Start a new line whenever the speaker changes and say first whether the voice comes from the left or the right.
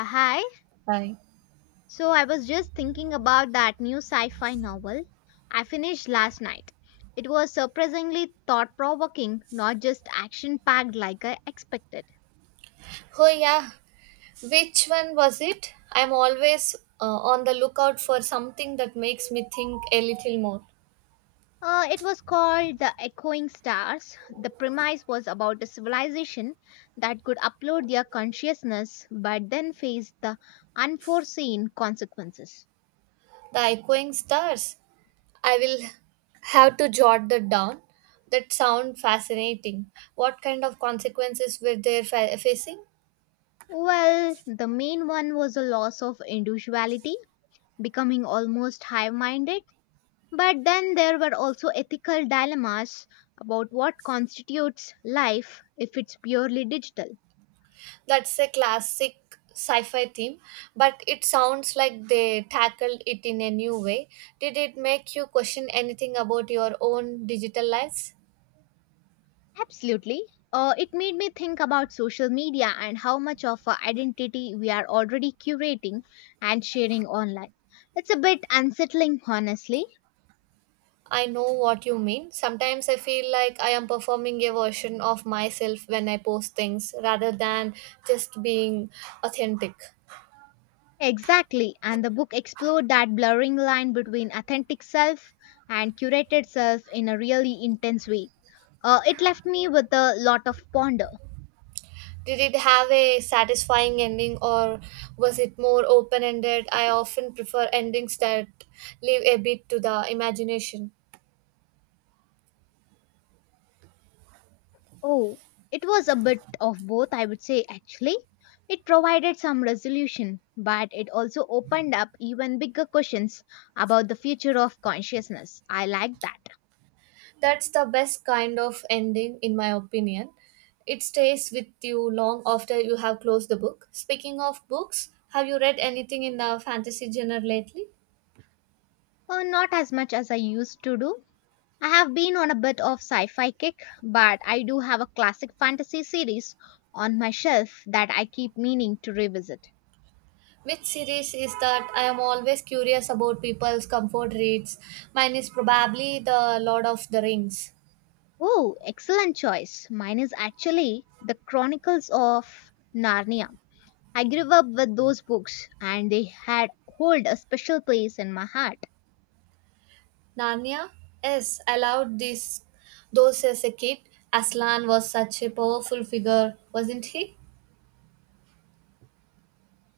left: Hi.
right: Bye.
left: So I was just thinking about that new sci fi novel I finished last night. It was surprisingly thought provoking, not just action packed like I expected.
right: Oh yeah, which one was it? I'm always on the lookout for something that makes me think a little more.
left: It was called The Echoing Stars. The premise was about a civilization that could upload their consciousness but then faced the unforeseen consequences.
right: The echoing stars. I will have to jot that down. That sound fascinating. What kind of consequences were they facing?
left: Well, the main one was a loss of individuality, becoming almost high minded. But then there were also ethical dilemmas about what constitutes life if it's purely digital.
right: That's a classic sci-fi theme, but it sounds like they tackled it in a new way. Did it make you question anything about your own digital lives?
left: Absolutely. It made me think about social media and how much of our identity we are already curating and sharing online. It's a bit unsettling, honestly.
right: I know what you mean. Sometimes I feel like I am performing a version of myself when I post things rather than just being authentic.
left: Exactly, and the book explored that blurring line between authentic self and curated self in a really intense way. It left me with a lot of ponder.
right: Did it have a satisfying ending or was it more open ended? I often prefer endings that leave a bit to the imagination.
left: Oh, it was a bit of both, I would say, actually. It provided some resolution, but it also opened up even bigger questions about the future of consciousness. I like that.
right: That's the best kind of ending, in my opinion. It stays with you long after you have closed the book. Speaking of books, have you read anything in the fantasy genre lately?
left: Not as much as I used to do. I have been on a bit of sci fi kick, but I do have a classic fantasy series on my shelf that I keep meaning to revisit.
right: Which series is that? I am always curious about people's comfort reads. Mine is probably The Lord of the Rings.
left: Oh, excellent choice. Mine is actually The Chronicles of Narnia. I grew up with those books and they had hold a special place in my heart.
right: Narnia? Yes, I loved this. Those as a kid, Aslan was such a powerful figure, wasn't he?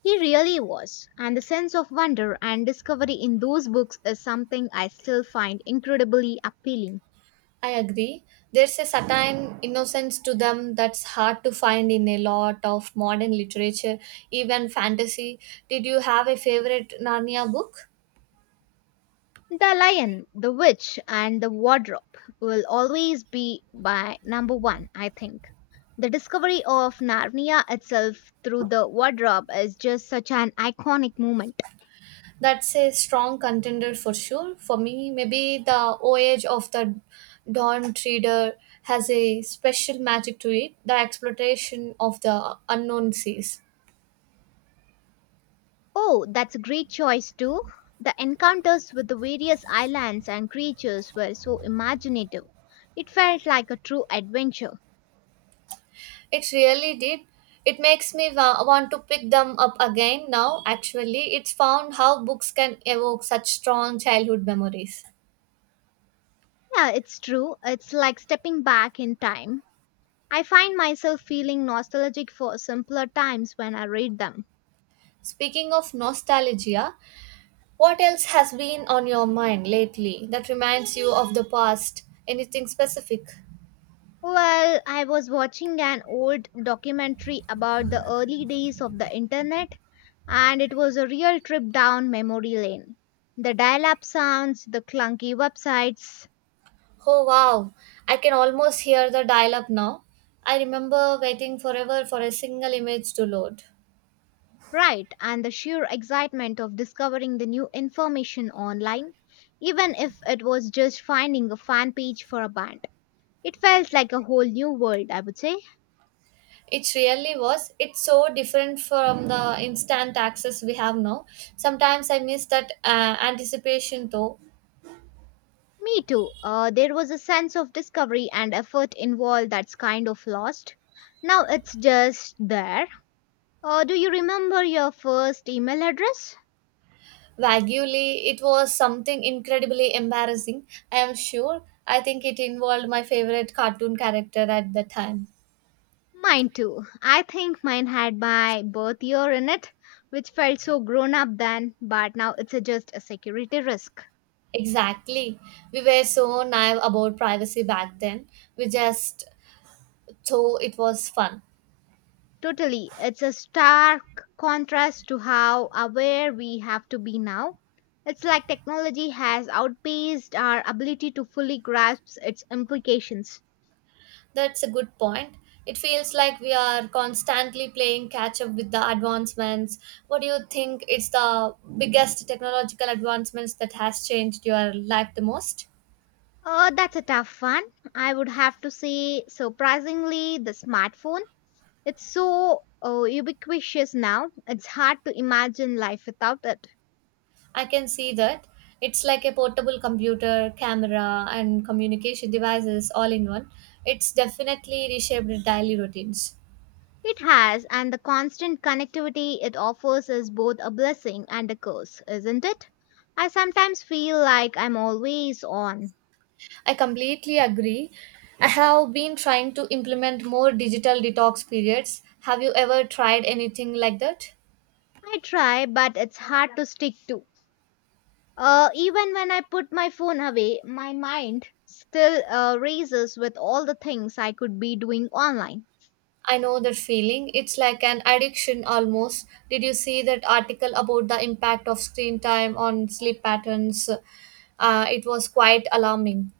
left: He really was, and the sense of wonder and discovery in those books is something I still find incredibly appealing.
right: I agree. There's a certain innocence to them that's hard to find in a lot of modern literature, even fantasy. Did you have a favorite Narnia book?
left: The Lion, the Witch, and the Wardrobe will always be my number one, I think. The discovery of Narnia itself through the wardrobe is just such an iconic moment.
right: That's a strong contender for sure. For me, maybe the voyage of the Dawn Treader has a special magic to it, the exploration of the unknown seas.
left: Oh, that's a great choice too. The encounters with the various islands and creatures were so imaginative. It felt like a true adventure.
right: It really did. It makes me want to pick them up again now. Actually, it's found how books can evoke such strong childhood memories.
left: Yeah, it's true. It's like stepping back in time. I find myself feeling nostalgic for simpler times when I read them.
right: Speaking of nostalgia, what else has been on your mind lately that reminds you of the past? Anything specific?
left: Well, I was watching an old documentary about the early days of the internet, and it was a real trip down memory lane. The dial up sounds, the clunky websites.
right: Oh wow, I can almost hear the dial up now. I remember waiting forever for a single image to load.
left: Right, and the sheer excitement of discovering the new information online, even if it was just finding a fan page for a band. It felt like a whole new world, I would say.
right: It really was. It's so different from the instant access we have now. Sometimes I miss that anticipation though.
left: Me too. There was a sense of discovery and effort involved that's kind of lost. Now it's just there. Do you remember your first email address?
right: Vaguely, it was something incredibly embarrassing, I am sure. I think it involved my favorite cartoon character at the time.
left: Mine too. I think mine had my birth year in it, which felt so grown up then, but now it's a, just a security risk.
right: Exactly. We were so naive about privacy back then. We just thought it was fun.
left: Totally. It's a stark contrast to how aware we have to be now. It's like technology has outpaced our ability to fully grasp its implications.
right: That's a good point. It feels like we are constantly playing catch up with the advancements. What do you think? It's the biggest technological advancements that has changed your life the most?
left: Oh, that's a tough one. I would have to say, surprisingly, the smartphone. It's so ubiquitous now, it's hard to imagine life without it.
right: I can see that. It's like a portable computer, camera, and communication devices all in one. It's definitely reshaped daily routines.
left: It has, and the constant connectivity it offers is both a blessing and a curse, isn't it? I sometimes feel like I'm always on.
right: I completely agree. I have been trying to implement more digital detox periods. Have you ever tried anything like that?
left: I try, but it's hard to stick to. Even when I put my phone away, my mind still races with all the things I could be doing online.
right: I know that feeling. It's like an addiction almost. Did you see that article about the impact of screen time on sleep patterns? It was quite alarming.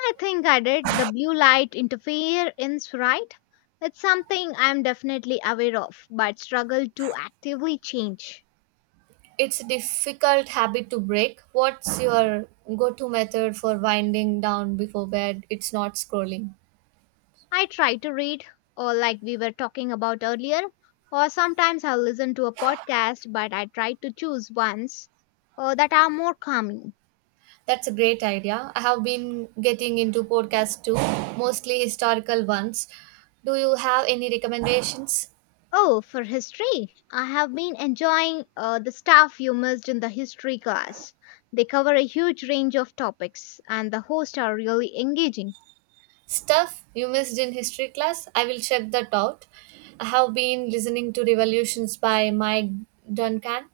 left: I think I did the blue light interference right. It's something I'm definitely aware of, but struggle to actively change.
right: It's a difficult habit to break. What's your go to method for winding down before bed? It's not scrolling.
left: I try to read, or like we were talking about earlier, or sometimes I'll listen to a podcast, but I try to choose ones that are more calming.
right: That's a great idea. I have been getting into podcasts too, mostly historical ones. Do you have any recommendations?
left: Oh, for history, I have been enjoying the stuff you missed in the history class. They cover a huge range of topics, and the hosts are really engaging.
right: Stuff you missed in history class? I will check that out. I have been listening to Revolutions by Mike Duncan.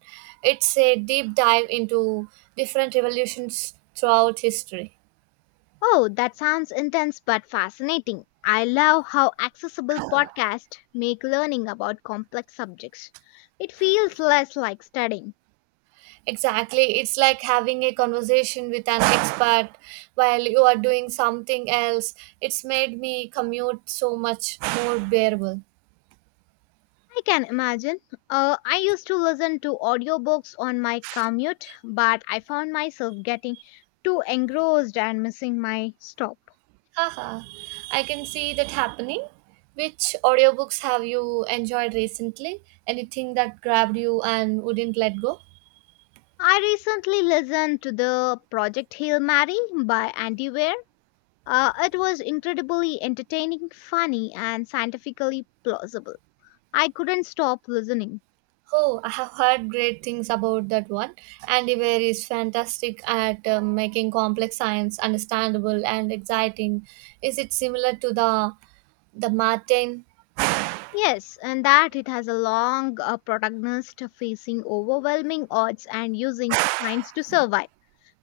right: It's a deep dive into different revolutions throughout history.
left: Oh, that sounds intense but fascinating. I love how accessible podcasts make learning about complex subjects. It feels less like studying.
right: Exactly. It's like having a conversation with an expert while you are doing something else. It's made me commute so much more bearable.
left: I can imagine. I used to listen to audiobooks on my commute, but I found myself getting too engrossed and missing my stop.
right: Haha, I can see that happening. Which audiobooks have you enjoyed recently? Anything that grabbed you and wouldn't let go?
left: I recently listened to the Project Hail Mary by Andy Weir. It was incredibly entertaining, funny, and scientifically plausible. I couldn't stop listening.
right: Oh, I have heard great things about that one. Andy Weir is fantastic at making complex science understandable and exciting. Is it similar to the Martin?
left: Yes, and that it has a long protagonist facing overwhelming odds and using science to survive.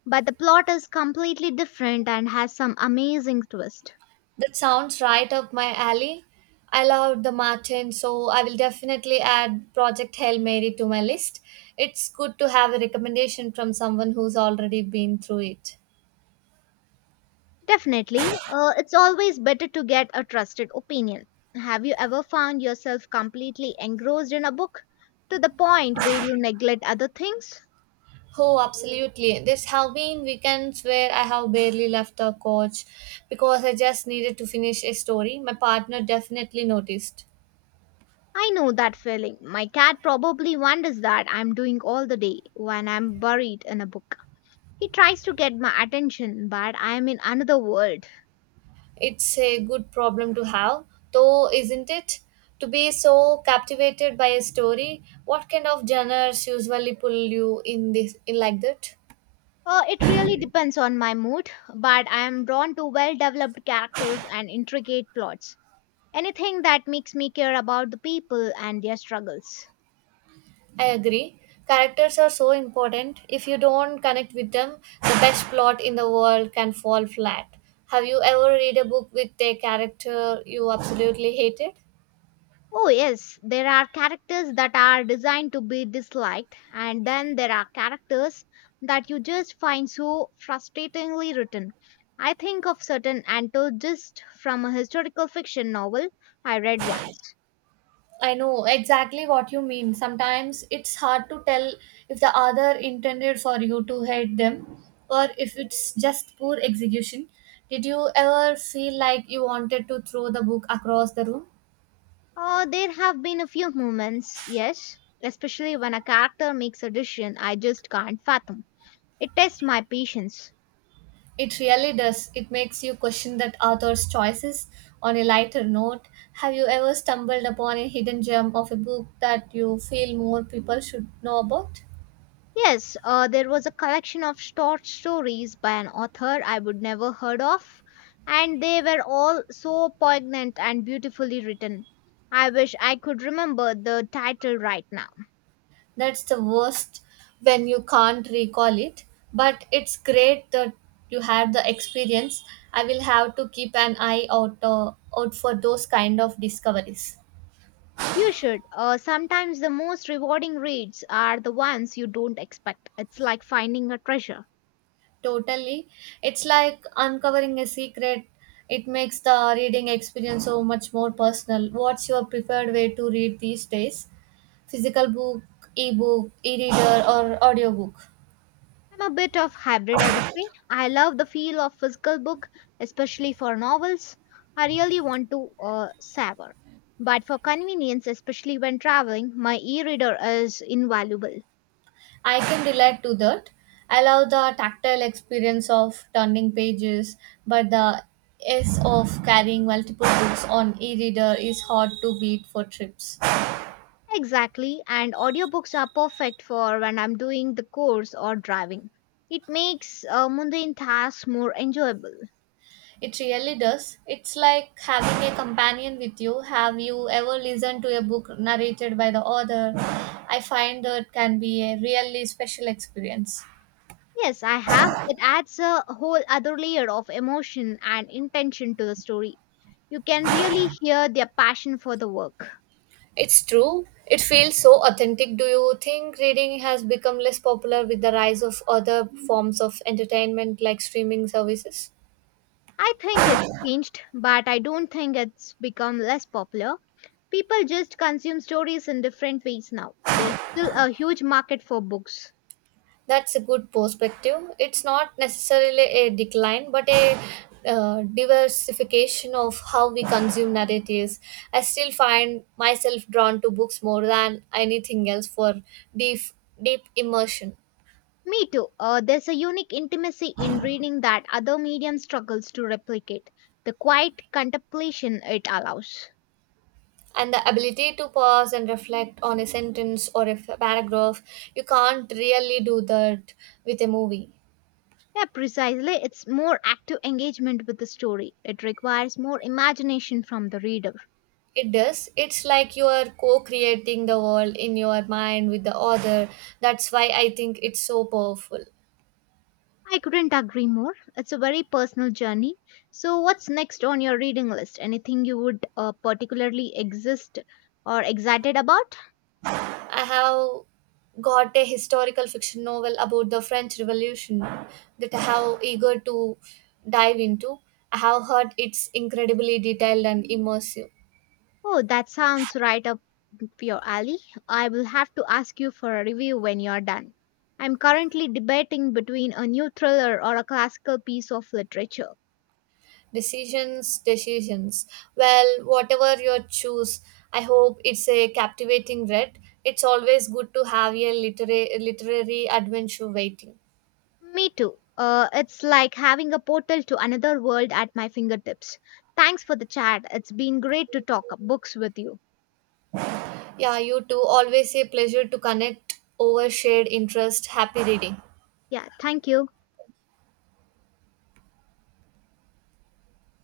left: But the plot is completely different and has some amazing twist.
right: That sounds right up my alley. I love the Martin, so I will definitely add Project Hail Mary to my list. It's good to have a recommendation from someone who's already been through it.
left: Definitely, it's always better to get a trusted opinion. Have you ever found yourself completely engrossed in a book to the point where you neglect other things?
right: Oh, absolutely. There's have been weekends where I have barely left the couch because I just needed to finish a story. My partner definitely noticed.
left: I know that feeling. My cat probably wonders that I'm doing all the day when I'm buried in a book. He tries to get my attention, but I am in another world.
right: It's a good problem to have, though, isn't it? To be so captivated by a story, what kind of genres usually pull you in this in like that?
left: It really depends on my mood, but I am drawn to well developed characters and intricate plots. Anything that makes me care about the people and their struggles.
right: I agree. Characters are so important. If you don't connect with them, the best plot in the world can fall flat. Have you ever read a book with a character you absolutely hated?
left: Oh, yes, there are characters that are designed to be disliked, and then there are characters that you just find so frustratingly written. I think of certain antagonists from a historical fiction novel I read once.
right: I know exactly what you mean. Sometimes it's hard to tell if the other intended for you to hate them or if it's just poor execution. Did you ever feel like you wanted to throw the book across the room?
left: Oh, there have been a few moments, yes, especially when a character makes a decision I just can't fathom. It tests my patience.
right: It really does. It makes you question that author's choices. On a lighter note, have you ever stumbled upon a hidden gem of a book that you feel more people should know about?
left: Yes, there was a collection of short stories by an author I would never heard of, and they were all so poignant and beautifully written. I wish I could remember the title right now.
right: That's the worst when you can't recall it. But it's great that you had the experience. I will have to keep an eye out, out for those kind of discoveries.
left: You should. Sometimes the most rewarding reads are the ones you don't expect. It's like finding a treasure.
right: Totally. It's like uncovering a secret. It makes the reading experience so much more personal. What's your preferred way to read these days? Physical book, ebook, e reader, or audiobook?
left: I'm a bit of hybrid, I would say. I love the feel of physical book, especially for novels. I really want to savor. But for convenience, especially when traveling, my e-reader is invaluable.
right: I can relate to that. I love the tactile experience of turning pages, but the S of carrying multiple books on e-reader is hard to beat for trips.
left: Exactly, and audiobooks are perfect for when I'm doing the course or driving. It makes mundane tasks more enjoyable.
right: It really does. It's like having a companion with you. Have you ever listened to a book narrated by the author? I find that can be a really special experience.
left: Yes, I have. It adds a whole other layer of emotion and intention to the story. You can really hear their passion for the work.
right: It's true. It feels so authentic. Do you think reading has become less popular with the rise of other forms of entertainment like streaming services?
left: I think it's changed, but I don't think it's become less popular. People just consume stories in different ways now. There's still a huge market for books.
right: That's a good perspective. It's not necessarily a decline, but a diversification of how we consume narratives. I still find myself drawn to books more than anything else for deep, deep immersion.
left: Me too. There's a unique intimacy in reading that other medium struggles to replicate. The quiet contemplation it allows.
right: And the ability to pause and reflect on a sentence or a paragraph. You can't really do that with a movie.
left: Yeah, precisely. It's more active engagement with the story. It requires more imagination from the reader.
right: It does. It's like you are co-creating the world in your mind with the author. That's why I think it's so powerful.
left: I couldn't agree more. It's a very personal journey. So, what's next on your reading list? Anything you would particularly exist or excited about?
right: I have got a historical fiction novel about the french revolution that I have eager to dive into. I have heard it's incredibly detailed and immersive.
left: Oh, that sounds right up your alley. I will have to ask you for a review when you're done. I'm currently debating between a new thriller or a classical piece of literature.
right: Decisions, decisions. Well, whatever you choose, I hope it's a captivating read. It's always good to have a literary adventure waiting.
left: Me too. It's like having a portal to another world at my fingertips. Thanks for the chat. It's been great to talk books with you.
right: Yeah, you too. Always a pleasure to connect over shared interest. Happy reading.
left: Yeah, thank you.